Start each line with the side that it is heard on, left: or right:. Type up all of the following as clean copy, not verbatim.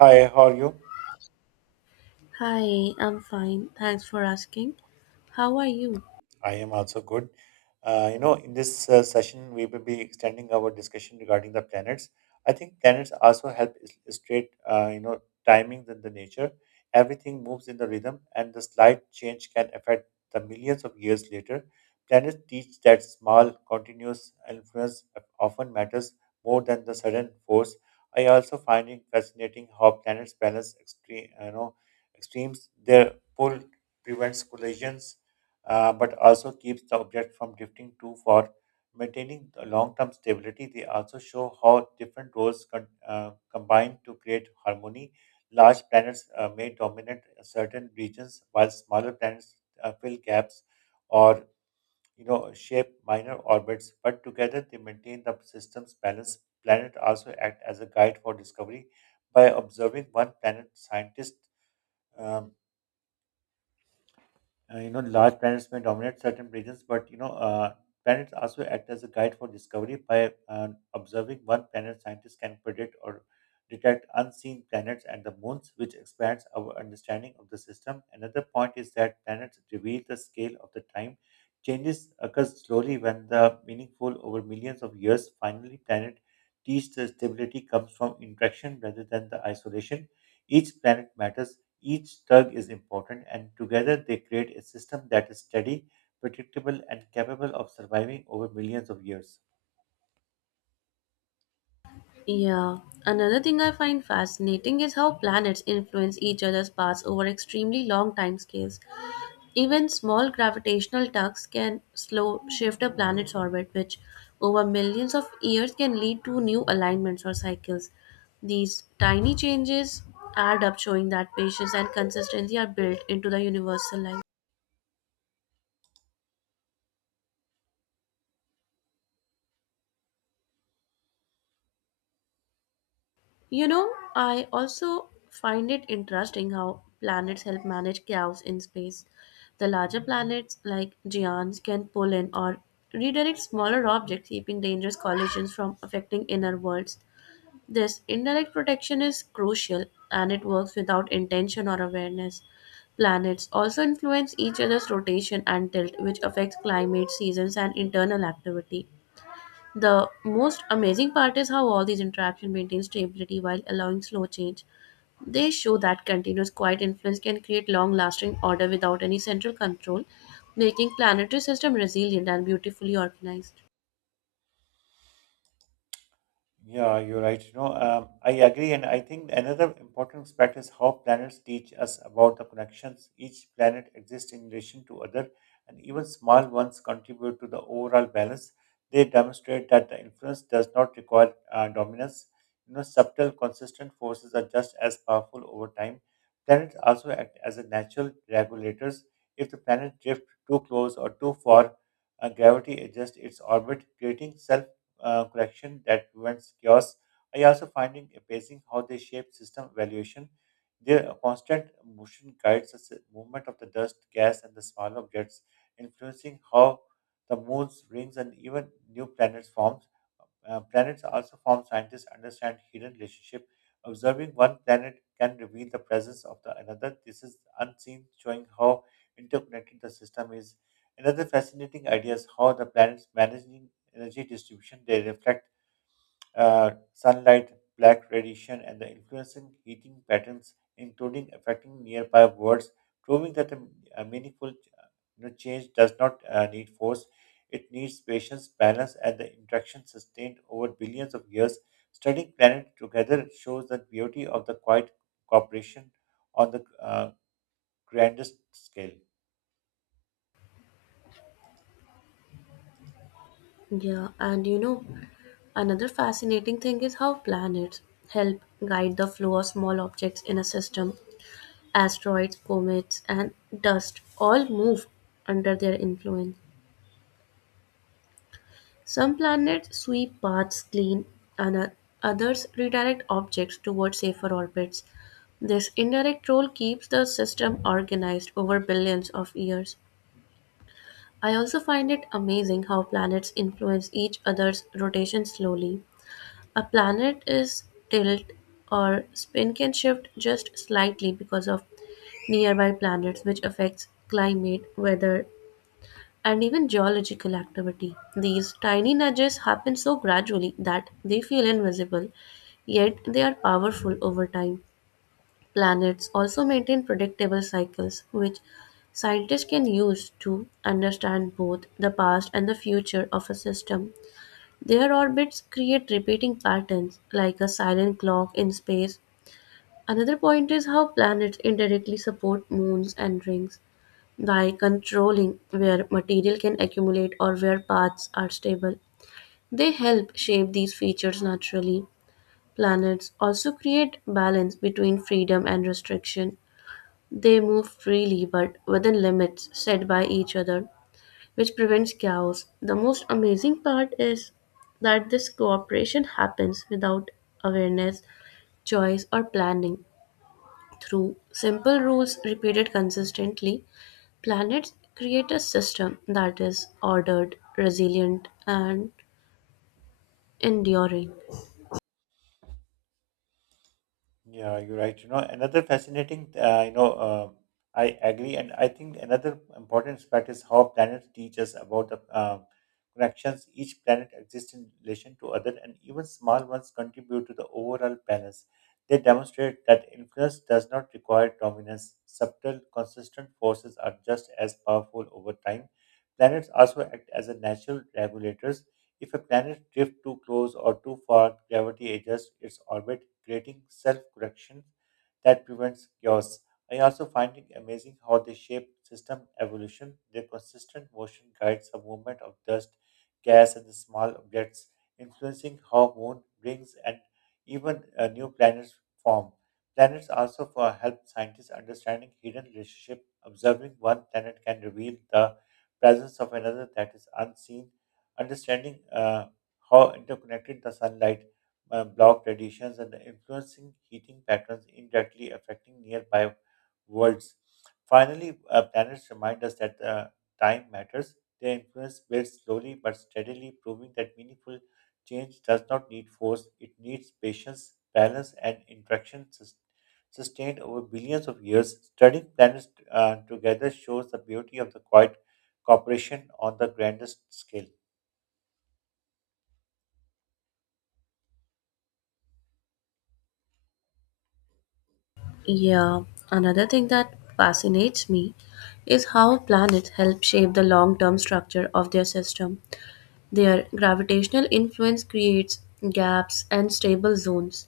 right: Hi, how are you?
left: Hi, I'm fine. Thanks for asking. How are you?
right: I am also good. In this session, we will be extending our discussion regarding the planets. I think planets also help illustrate, timing in the nature. Everything moves in the rhythm, and the slight change can affect the millions of years later. Planets teach that small, continuous influence often matters more than the sudden force. I also find it fascinating how planets balance extreme, extremes. Their pull prevents collisions but also keeps the object from drifting too far. Maintaining the long-term stability, they also show how different roles combine to create harmony. Large planets may dominate certain regions, while smaller planets fill gaps or shape minor orbits. But together, they maintain the system's balance. Planets also act as a guide for discovery. By observing one planet, scientists um, large planets may dominate certain regions, but planets also act as a guide for discovery by observing one planet. Scientists can predict or detect unseen planets and the moons, which expands our understanding of the system. Another point is that planets reveal the scale of the time. Changes occur slowly when the meaningful over millions of years. Finally, planet teach the stability comes from interaction rather than the isolation. Each planet matters, each tug is important, and together they create a system that is steady, predictable, and capable of surviving over millions of years.
left: Yeah. Another thing I find fascinating is how planets influence each other's paths over extremely long timescales. Even small gravitational tugs can slow shift a planet's orbit, which over millions of years can lead to new alignments or cycles. These tiny changes add up, showing that patience and consistency are built into the universal life. You know, I also find it interesting how planets help manage chaos in space. The larger planets, like Giants, can pull in or redirect smaller objects, keeping dangerous collisions from affecting inner worlds. This indirect protection is crucial, and it works without intention or awareness. Planets also influence each other's rotation and tilt, which affects climate, seasons, and internal activity. The most amazing part is how all these interactions maintain stability while allowing slow change. They show that continuous quiet influence can create long lasting order without any central control, making planetary system resilient and beautifully organized.
right: Yeah, you're right. I agree, and I think another important aspect is how planets teach us about the connections. Each planet exists in relation to other, and even small ones contribute to the overall balance. They demonstrate that the influence does not require dominance. You know, subtle, consistent forces are just as powerful over time. Planets also act as a natural regulators. If the planet drifts too close or too far, gravity adjusts its orbit, creating self correction that prevents chaos. I also find it amazing how they shape system evaluation. Their constant motion guides the movement of the dust, gas, and the small objects, influencing how the moons, rings, and even new planets form. Planets also form scientists understand hidden relationship. Observing one planet can reveal the presence of the another. This is unseen, showing how interconnected the system is. Another fascinating idea is how the planets managing energy distribution. They reflect sunlight, black radiation, and the influencing heating patterns, including affecting nearby worlds, proving that a meaningful, you know, change does not need force. It needs patience, balance, and the interaction sustained over billions of years. Studying planet together shows the beauty of the quiet cooperation on the grandest scale.
left: Yeah, and you know, another fascinating thing is how planets help guide the flow of small objects in a system. Asteroids, comets, and dust all move under their influence. Some planets sweep paths clean, and others redirect objects towards safer orbits. This indirect role keeps the system organized over billions of years. I also find it amazing how planets influence each other's rotation slowly. A planet is tilt or spin can shift just slightly because of nearby planets, which affects climate, weather, and even geological activity. These tiny nudges happen so gradually that they feel invisible, yet they are powerful over time. Planets also maintain predictable cycles, which scientists can use to understand both the past and the future of a system. Their orbits create repeating patterns, like a silent clock in space. Another point is how planets indirectly support moons and rings by controlling where material can accumulate or where paths are stable. They help shape these features naturally. Planets also create balance between freedom and restriction. They move freely but within limits set by each other, which prevents chaos. The most amazing part is that this cooperation happens without awareness, choice, or planning. Through simple rules repeated consistently, planets create a system that is ordered, resilient, and enduring.
right: Yeah, you're right. You know, another fascinating, you know, I agree, and I think another important aspect is how planets teach us about the connections. Each planet exists in relation to other, and even small ones contribute to the overall balance. They demonstrate that influence does not require dominance. Subtle, consistent forces are just as powerful over time. Planets also act as a natural regulators. If a planet drifts too close or too far, gravity adjusts its orbit, creating self correction that prevents chaos. I also find it amazing how they shape system evolution. Their consistent motion guides the movement of dust, gas, and the small objects, influencing how moon rings and even new planets form. Planets also for help scientists understanding hidden relationship. Observing one planet can reveal the presence of another that is unseen, understanding how interconnected the sunlight, block radiations and influencing heating patterns indirectly affecting nearby worlds. Finally, planets remind us that time matters. Their influence builds slowly but steadily, proving that meaningful change does not need force. It needs patience, balance, and interaction sustained over billions of years. Studying planets together shows the beauty of the quiet cooperation on the grandest scale.
left: Yeah, another thing that fascinates me is how planets help shape the long term structure of their system. Their gravitational influence creates gaps and stable zones,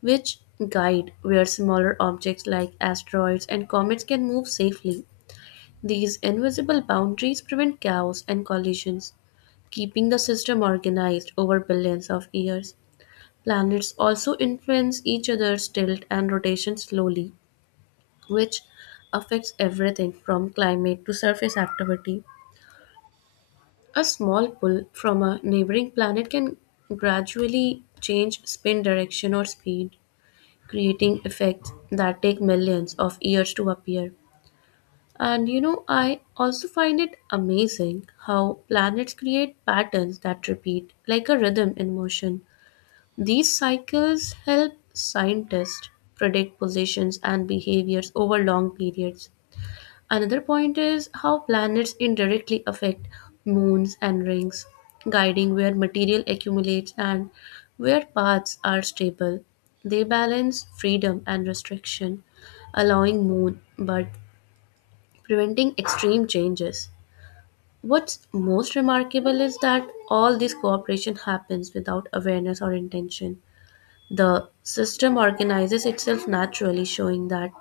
left: which guide where smaller objects like asteroids and comets can move safely. These invisible boundaries prevent chaos and collisions, keeping the system organized over billions of years. Planets also influence each other's tilt and rotation slowly, which affects everything from climate to surface activity. A small pull from a neighboring planet can gradually change spin direction or speed, creating effects that take millions of years to appear. And you know, I also find it amazing how planets create patterns that repeat, like a rhythm in motion. These cycles help scientists predict positions and behaviors over long periods. Another point is how planets indirectly affect moons and rings, guiding where material accumulates and where paths are stable. They balance freedom and restriction, allowing moon but preventing extreme changes. What's most remarkable is that all this cooperation happens without awareness or intention. The system organizes itself naturally, showing that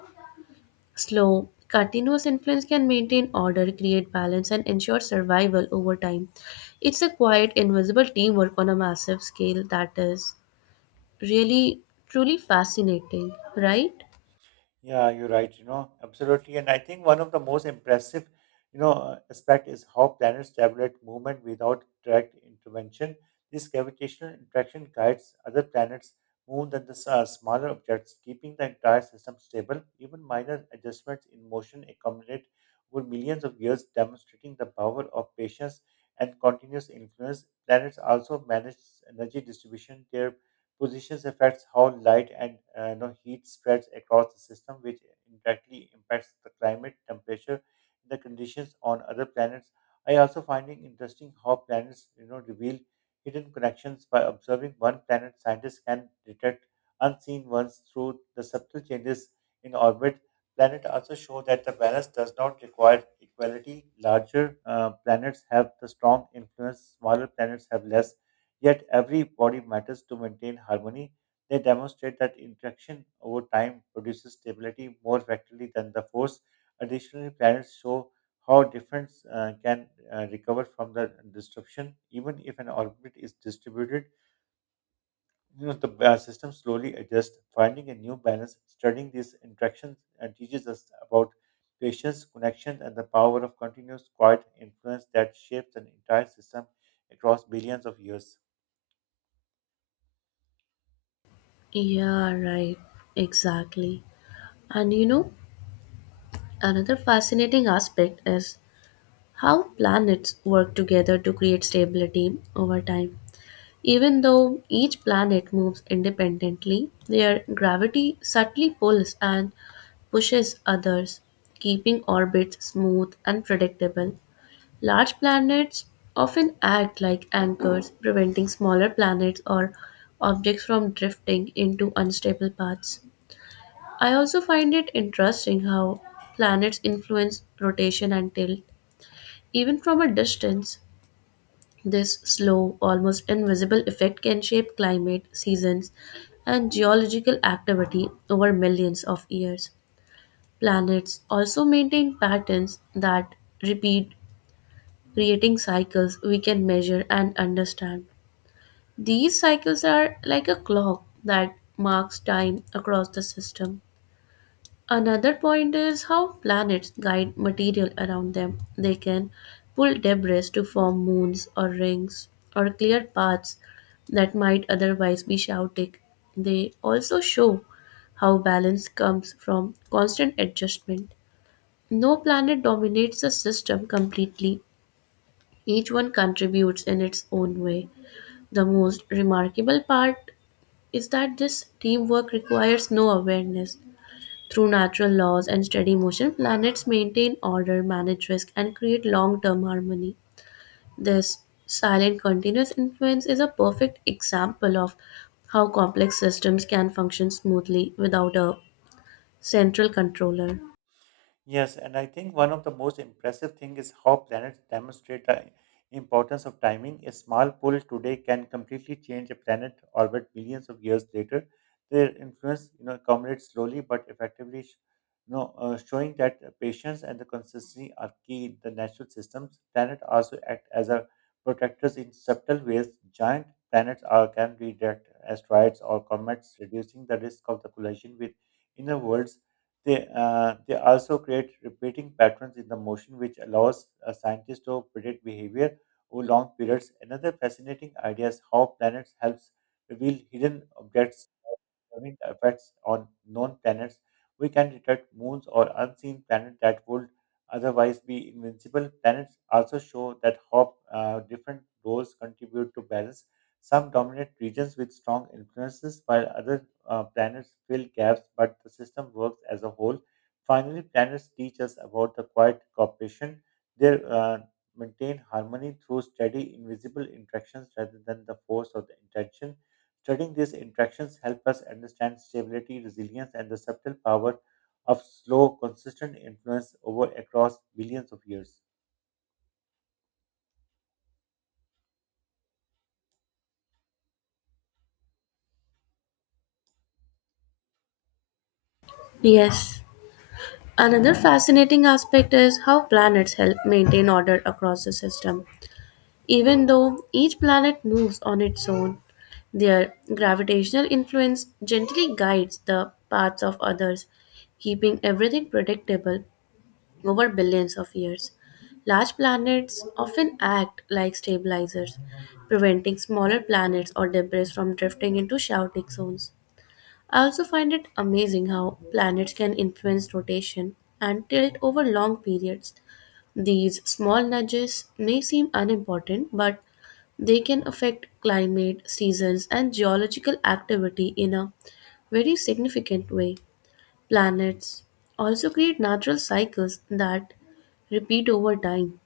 left: slow, continuous influence can maintain order, create balance, and ensure survival over time. It's a quiet, invisible teamwork on a massive scale that is really, truly fascinating, right?
right: Yeah, you're right. You know, absolutely. And I think one of the most impressive, aspect is how planets regulate movement without direct intervention. This gravitational interaction guides other planets more than the smaller objects, keeping the entire system stable. Even minor adjustments in motion accumulate over millions of years, demonstrating the power of patience and continuous influence. Planets also manage energy distribution. Their positions affects how light and, heat spreads across the system, which indirectly impacts the climate, temperature, and the conditions on other planets. I also finding interesting how planets, reveal hidden connections by observing one planet. Scientists can detect unseen ones through the subtle changes in orbit. Planet also show that the balance does not require equality. Larger planets have the strong influence. Smaller planets have less, yet every body matters to maintain harmony. They demonstrate that interaction over time produces stability more effectively than the force. Additionally, planets show how different can recover from the disruption, even if an orbit is distributed. The system slowly adjusts, finding a new balance. Studying these interactions teaches us about patience, connection, and the power of continuous quiet influence that shapes an entire system across billions of years.
left: Yeah, right. Exactly. And you know, another fascinating aspect is how planets work together to create stability over time. Even though each planet moves independently, their gravity subtly pulls and pushes others, keeping orbits smooth and predictable. Large planets often act like anchors, preventing smaller planets or objects from drifting into unstable paths. I also find it interesting how planets influence rotation and tilt, even from a distance. This slow, almost invisible effect can shape climate, seasons, and geological activity over millions of years. Planets also maintain patterns that repeat, creating cycles we can measure and understand. These cycles are like a clock that marks time across the system. Another point is how planets guide material around them. They can pull debris to form moons or rings or clear paths that might otherwise be chaotic. They also show how balance comes from constant adjustment. No planet dominates the system completely, each one contributes in its own way. The most remarkable part is that this teamwork requires no awareness. Through natural laws and steady motion, planets maintain order, manage risk, and create long term harmony. This silent continuous influence is a perfect example of how complex systems can function smoothly without a central controller.
right: Yes, and I think one of the most impressive thing is how planets demonstrate the importance of timing. A small pull today can completely change a planet orbit billions of years later. Their influence, accumulates slowly but effectively, showing that patience and the consistency are key in the natural systems. Planets also act as a protectors in subtle ways. Giant planets are can redirect asteroids or comets, reducing the risk of the collision with inner worlds. They, they also create repeating patterns in the motion, which allows a scientist to predict behavior over long periods. Another fascinating idea is how planets helps reveal hidden objects. Observing the effects on known planets, we can detect moons or unseen planets that would otherwise be invincible. Planets also show that how different roles contribute to balance. Some dominate regions with strong influences, while other planets fill gaps, but the system works as a whole. Finally, planets teach us about the quiet cooperation. They maintain harmony through steady, invisible interactions rather than the force of the intention. Studying these interactions help us understand stability, resilience, and the subtle power of slow, consistent influence over across billions of years.
left: Yes, another fascinating aspect is how planets help maintain order across the system. Even though each planet moves on its own, their gravitational influence gently guides the paths of others, keeping everything predictable over billions of years. Large planets often act like stabilizers, preventing smaller planets or debris from drifting into chaotic zones. I also find it amazing how planets can influence rotation and tilt over long periods. These small nudges may seem unimportant, but they can affect climate, seasons, and geological activity in a very significant way. Planets also create natural cycles that repeat over time,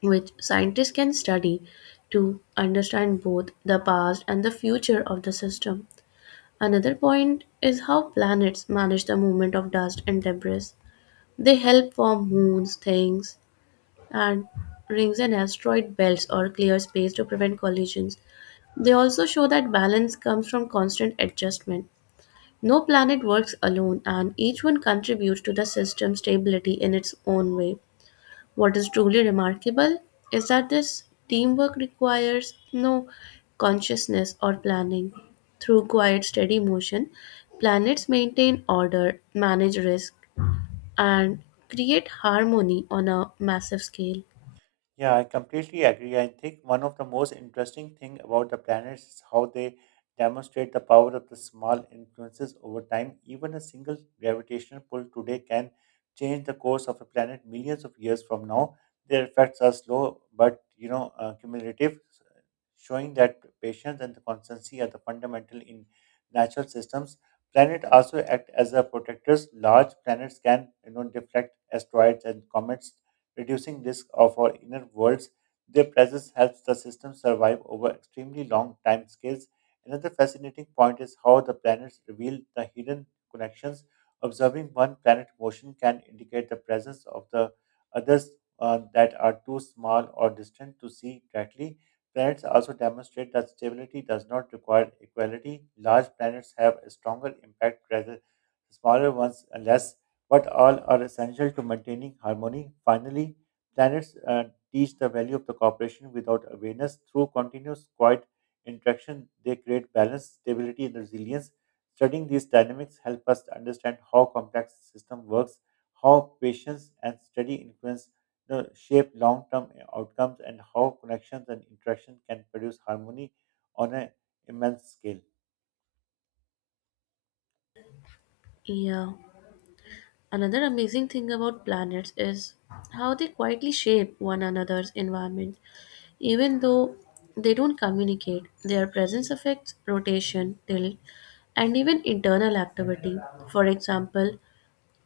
left: which scientists can study to understand both the past and the future of the system. Another point is how planets manage the movement of dust and debris. They help form moons, things, and rings and asteroid belts or clear space to prevent collisions. They also show that balance comes from constant adjustment. No planet works alone, and each one contributes to the system's stability in its own way. What is truly remarkable is that this teamwork requires no consciousness or planning. Through quiet, steady motion, planets maintain order, manage risk, and create harmony on a massive scale.
right: Yeah, I completely agree. I think one of the most interesting thing about the planets is how they demonstrate the power of the small influences over time. Even a single gravitational pull today can change the course of a planet millions of years from now. Their effects are slow, but cumulative, showing that patience and the constancy are the fundamental in natural systems. Planets also act as a protectors. Large planets can, deflect asteroids and comets, reducing risk of our inner worlds. Their presence helps the system survive over extremely long time scales. Another fascinating point is how the planets reveal the hidden connections. Observing one planet motion can indicate the presence of the others that are too small or distant to see directly. Planets also demonstrate that stability does not require equality. Large planets have a stronger impact rather smaller ones unless, but all are essential to maintaining harmony. Finally, planets teach the value of the cooperation without awareness. Through continuous quiet interaction, they create balance, stability, and resilience. Studying these dynamics help us to understand how complex system works, how patience and steady influence, shape long-term outcomes, and how connections and interaction can produce harmony on an immense scale.
left: Yeah. Another amazing thing about planets is how they quietly shape one another's environment. Even though they don't communicate, their presence affects rotation, tilt, and even internal activity. For example,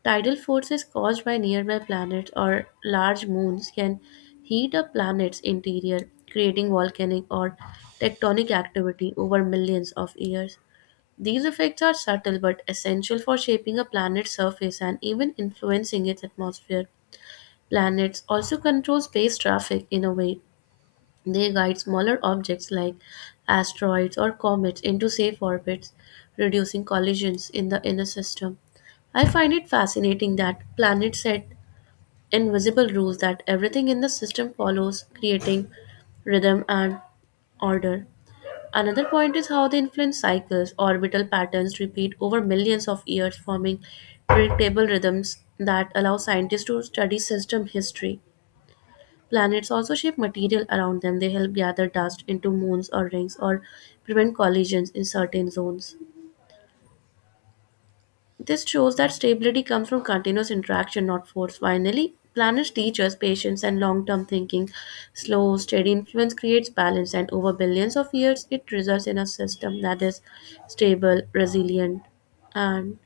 left: tidal forces caused by nearby planets or large moons can heat a planet's interior, creating volcanic or tectonic activity over millions of years. These effects are subtle but essential for shaping a planet's surface and even influencing its atmosphere. Planets also control space traffic in a way. They guide smaller objects like asteroids or comets into safe orbits, reducing collisions in the inner system. I find it fascinating that planets set invisible rules that everything in the system follows, creating rhythm and order. Another point is how they influence cycles. Orbital patterns repeat over millions of years, forming predictable rhythms that allow scientists to study system history. Planets also shape material around them. They help gather dust into moons or rings or prevent collisions in certain zones. This shows that stability comes from continuous interaction, not force. Finally, planners teach us patience and long term thinking. Slow, steady influence creates balance, and over billions of years, it results in a system that is stable, resilient, and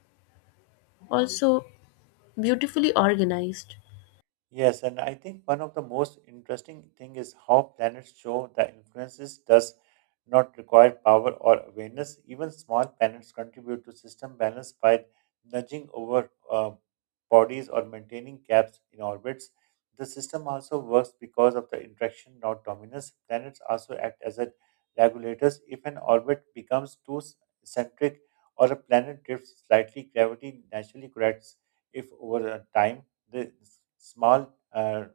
left: also beautifully organized.
right: Yes, and I think one of the most interesting thing is how planets show that influences does not require power or awareness. Even small planets contribute to system balance by nudging over bodies or maintaining gaps in orbits. The system also works because of the interaction, not dominance. Planets also act as a regulators. If an orbit becomes too centric or a planet drifts slightly, gravity naturally corrects if over time the small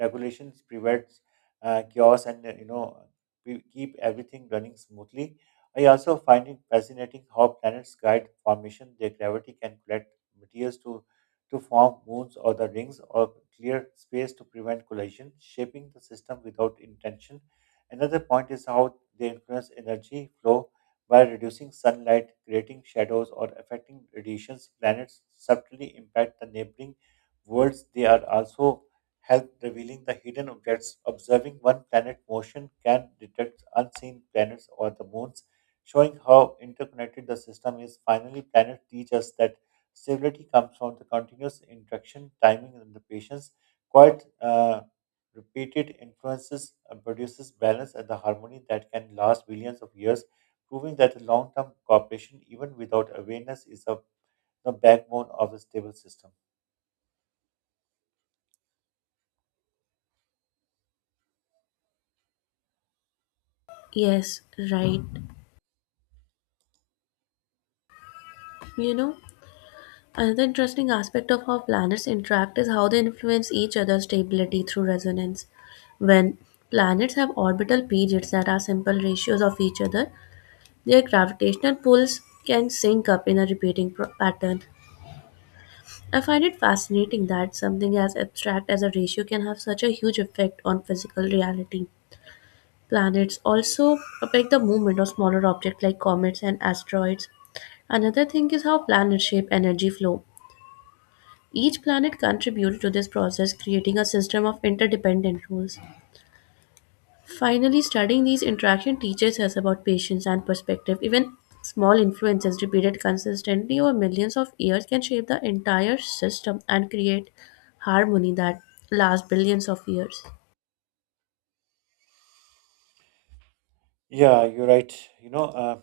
right: regulations prevents chaos, and, we keep everything running smoothly. I also find it fascinating how planets guide formation. Their gravity can collect materials to form moons or the rings or clear space to prevent collision, shaping the system without intention. Another point is how they influence energy flow by reducing sunlight, creating shadows, or affecting radiations. Planets subtly impact the neighboring worlds. They are also help revealing the hidden objects. Observing one planet's motion can detect unseen planets or the moons, showing how interconnected the system is. Finally, planets teach us that stability comes from the continuous interaction, timing, and the patience. Quite repeated influences produces balance and the harmony that can last billions of years, proving that long-term cooperation, even without awareness, is a the backbone of a stable system.
left: Yes, right. You know, another interesting aspect of how planets interact is how they influence each other's stability through resonance. When planets have orbital periods that are simple ratios of each other, their gravitational pulls can sync up in a repeating pattern. I find it fascinating that something as abstract as a ratio can have such a huge effect on physical reality. Planets also affect the movement of smaller objects like comets and asteroids. Another thing is how planets shape energy flow. Each planet contributes to this process, creating a system of interdependent rules. Finally, studying these interactions teaches us about patience and perspective. Even small influences repeated consistently over millions of years can shape the entire system and create harmony that lasts billions of years.
right: Yeah, you're right. You know, uh,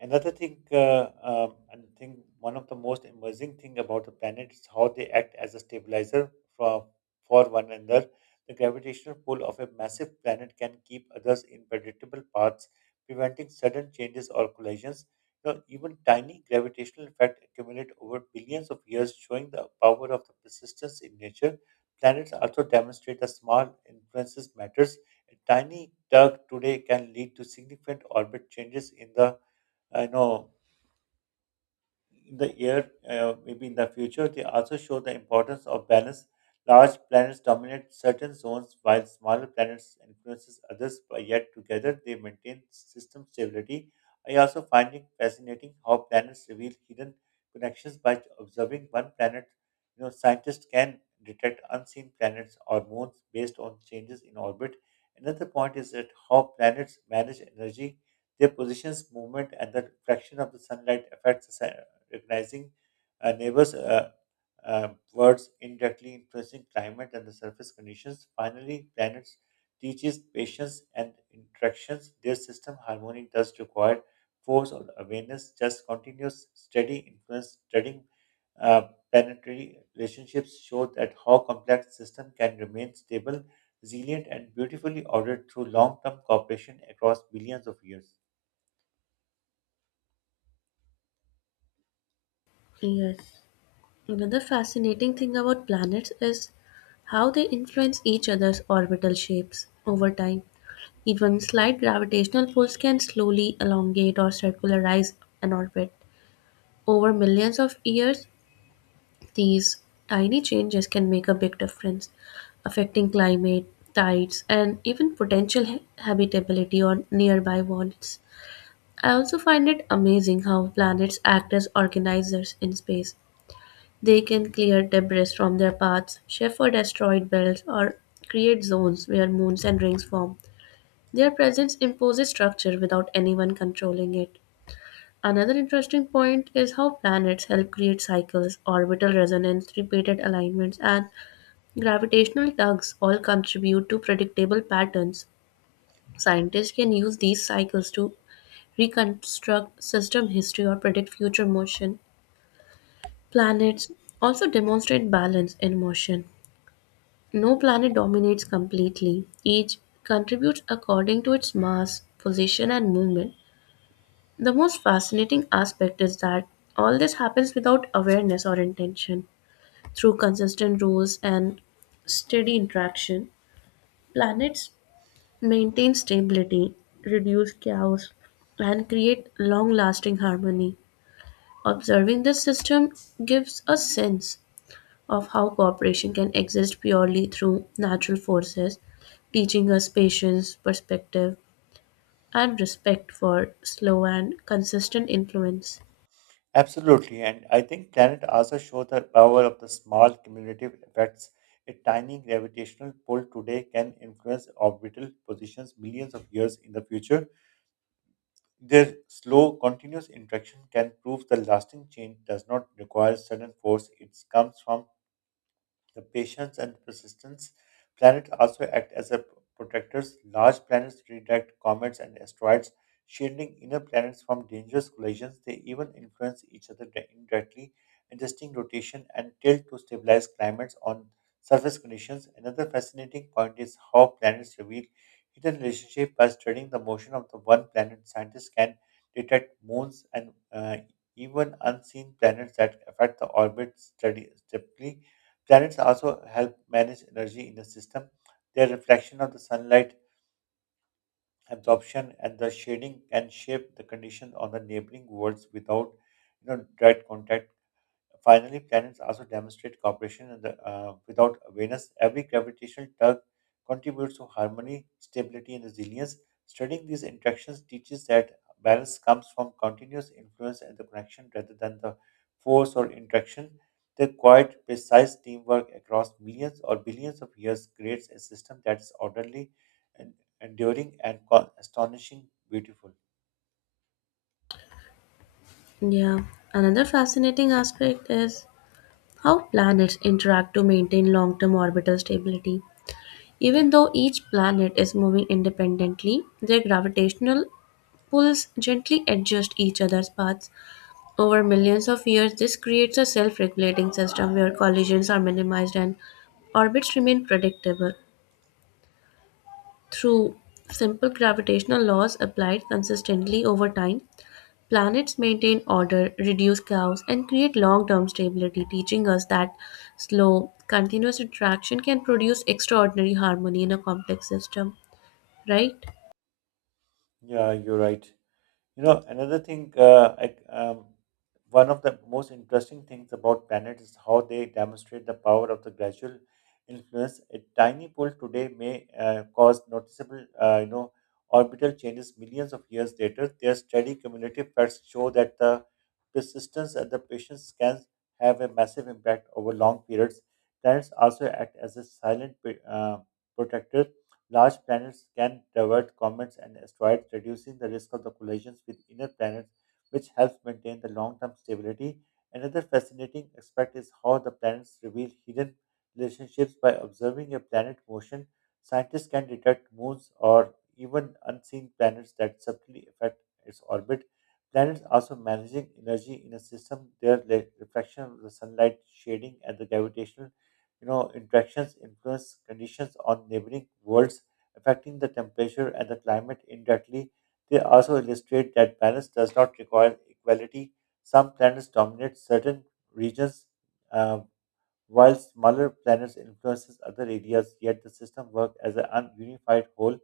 right: another thing, and think one of the most amazing thing about the planet is how they act as a stabilizer for for one another. The gravitational pull of a massive planet can keep others in predictable paths, preventing sudden changes or collisions. You know, even tiny gravitational effects accumulate over billions of years, showing the power of the persistence in nature. Planets also demonstrate that small influences matters, a tiny tug today can lead to significant orbit changes in the, I know in the year, maybe in the future. They also show the importance of balance. Large planets dominate certain zones while smaller planets influences others, but yet together they maintain system stability. I also find it fascinating how planets reveal hidden connections by observing one planet. You know, scientists can detect unseen planets or moons based on changes in orbit. Another point is that how planets manage energy, their positions, movement, and the reflection of the sunlight affects the recognizing a neighbor's words, indirectly influencing climate and the surface conditions. Finally, planets teaches patience and interactions. Their system harmony does require force or awareness, just continuous steady influence. Studying uh, planetary relationships show that how complex system can remain stable, resilient, and beautifully ordered through long-term cooperation across billions of years.
left: Yes. Another fascinating thing about planets is how they influence each other's orbital shapes over time. Even slight gravitational pulls can slowly elongate or circularize an orbit. Over millions of years, these tiny changes can make a big difference, affecting climate, tides, and even potential habitability on nearby worlds. I also find it amazing how planets act as organizers in space. They can clear debris from their paths, shift or asteroid belts, or create zones where moons and rings form. Their presence imposes structure without anyone controlling it. Another interesting point is how planets help create cycles, orbital resonance, repeated alignments, and gravitational tugs all contribute to predictable patterns. Scientists can use these cycles to reconstruct system history or predict future motion. Planets also demonstrate balance in motion. No planet dominates completely, each contributes according to its mass, position, and movement. The most fascinating aspect is that all this happens without awareness or intention. Through consistent rules and steady interaction, planets maintain stability, reduce chaos, and create long lasting harmony. Observing this system gives a sense of how cooperation can exist purely through natural forces, teaching us patience, perspective, and respect for slow and consistent influence.
right: Absolutely, and I think planet also show the power of the small cumulative effects. A tiny gravitational pull today can influence orbital positions millions of years in the future. Their slow, continuous interaction can prove the lasting change does not require sudden force. It comes from the patience and persistence. Planets also act as a protectors. Large planets redirect comets and asteroids, shielding inner planets from dangerous collisions. They even influence each other indirectly, adjusting rotation and tilt to stabilize climates on surface conditions. Another fascinating point is how planets reveal hidden relationship by studying the motion of the one planet. Scientists can detect moons and even unseen planets that affect the orbit study deeply. Planets also help manage energy in the system. Their reflection of the sunlight, absorption, and the shading can shape the conditions on the neighboring worlds without, you know, direct contact. Finally, planets also demonstrate cooperation and the, without awareness. Every gravitational tug contributes to harmony, stability, and resilience. Studying these interactions teaches that balance comes from continuous influence and the connection rather than the force or interaction. The quiet, precise teamwork across millions or billions of years creates a system that's orderly, and enduring, and astonishing beautiful.
left: Yeah, another fascinating aspect is how planets interact to maintain long term orbital stability. Even though each planet is moving independently, their gravitational pools gently adjust each other's paths. Over millions of years, this creates a self regulating system where collisions are minimized and orbits remain predictable. Through simple gravitational laws applied consistently over time, planets maintain order, reduce chaos, and create long term stability, teaching us that slow, continuous interaction can produce extraordinary harmony in a complex system. Right?
right: Yeah, you're right. Another thing, one of the most interesting things about planets is how they demonstrate the power of the gradual influence. A tiny pull today may cause noticeable, orbital changes millions of years later. Their steady cumulative effects show that the persistence and the patience can have a massive impact over long periods. Planets also act as a silent uh, protector. Large planets can divert comets and asteroids, reducing the risk of the collisions with inner planets, which helps maintain the long-term stability. Another fascinating aspect is how the planets reveal hidden relationships by observing a planet motion. Scientists can detect moons or even unseen planets that subtly affect its orbit. Planets also managing energy in a system, their reflection of the sunlight shading and the gravitational, you know, interactions influence conditions on neighboring worlds, affecting the temperature and the climate indirectly. They also illustrate that balance does not require equality. Some planets dominate certain regions, uh, while smaller planets influences other areas, yet the system works as a unified whole.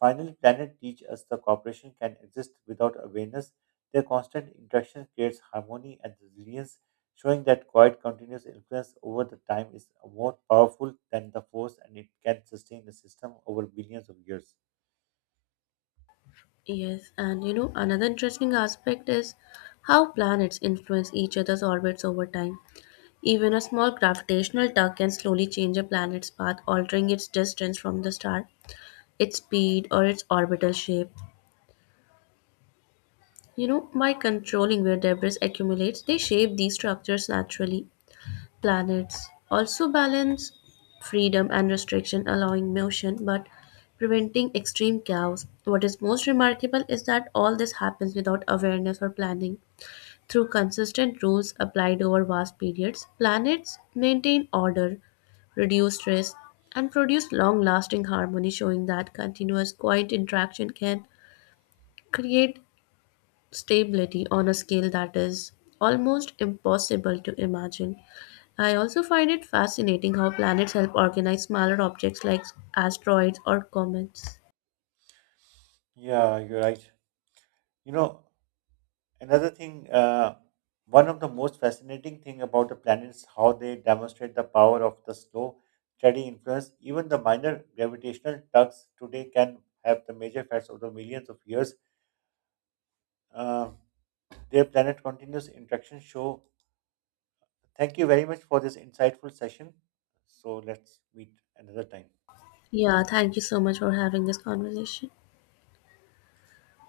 right: Finally, planet teach us the cooperation can exist without awareness. Their constant interaction creates harmony and resilience, showing that quiet continuous influence over the time is more powerful than the force and it can sustain the system over billions of years.
left: Yes, and you know, another interesting aspect is how planets influence each other's orbits over time. Even a small gravitational tug can slowly change a planet's path, altering its distance from the star, its speed, or its orbital shape. You know, by controlling where debris accumulates, they shape these structures naturally. Planets also balance freedom and restriction, allowing motion but preventing extreme chaos. What is most remarkable is that all this happens without awareness or planning. Through consistent rules applied over vast periods, planets maintain order, reduce stress, and produce long lasting harmony, showing that continuous quiet interaction can create stability on a scale that is almost impossible to imagine. I also find it fascinating how planets help organize smaller objects like asteroids or comets.
right: Yeah, you're right. You know, another thing, one of the most fascinating thing about the planets, how they demonstrate the power of the slow, steady influence. Even the minor gravitational tugs today can have the major effects over the millions of years. Uh, their planet continuous interaction show. Thank you very much for this insightful session. So let's meet another time.
left: Yeah, thank you so much for having this conversation.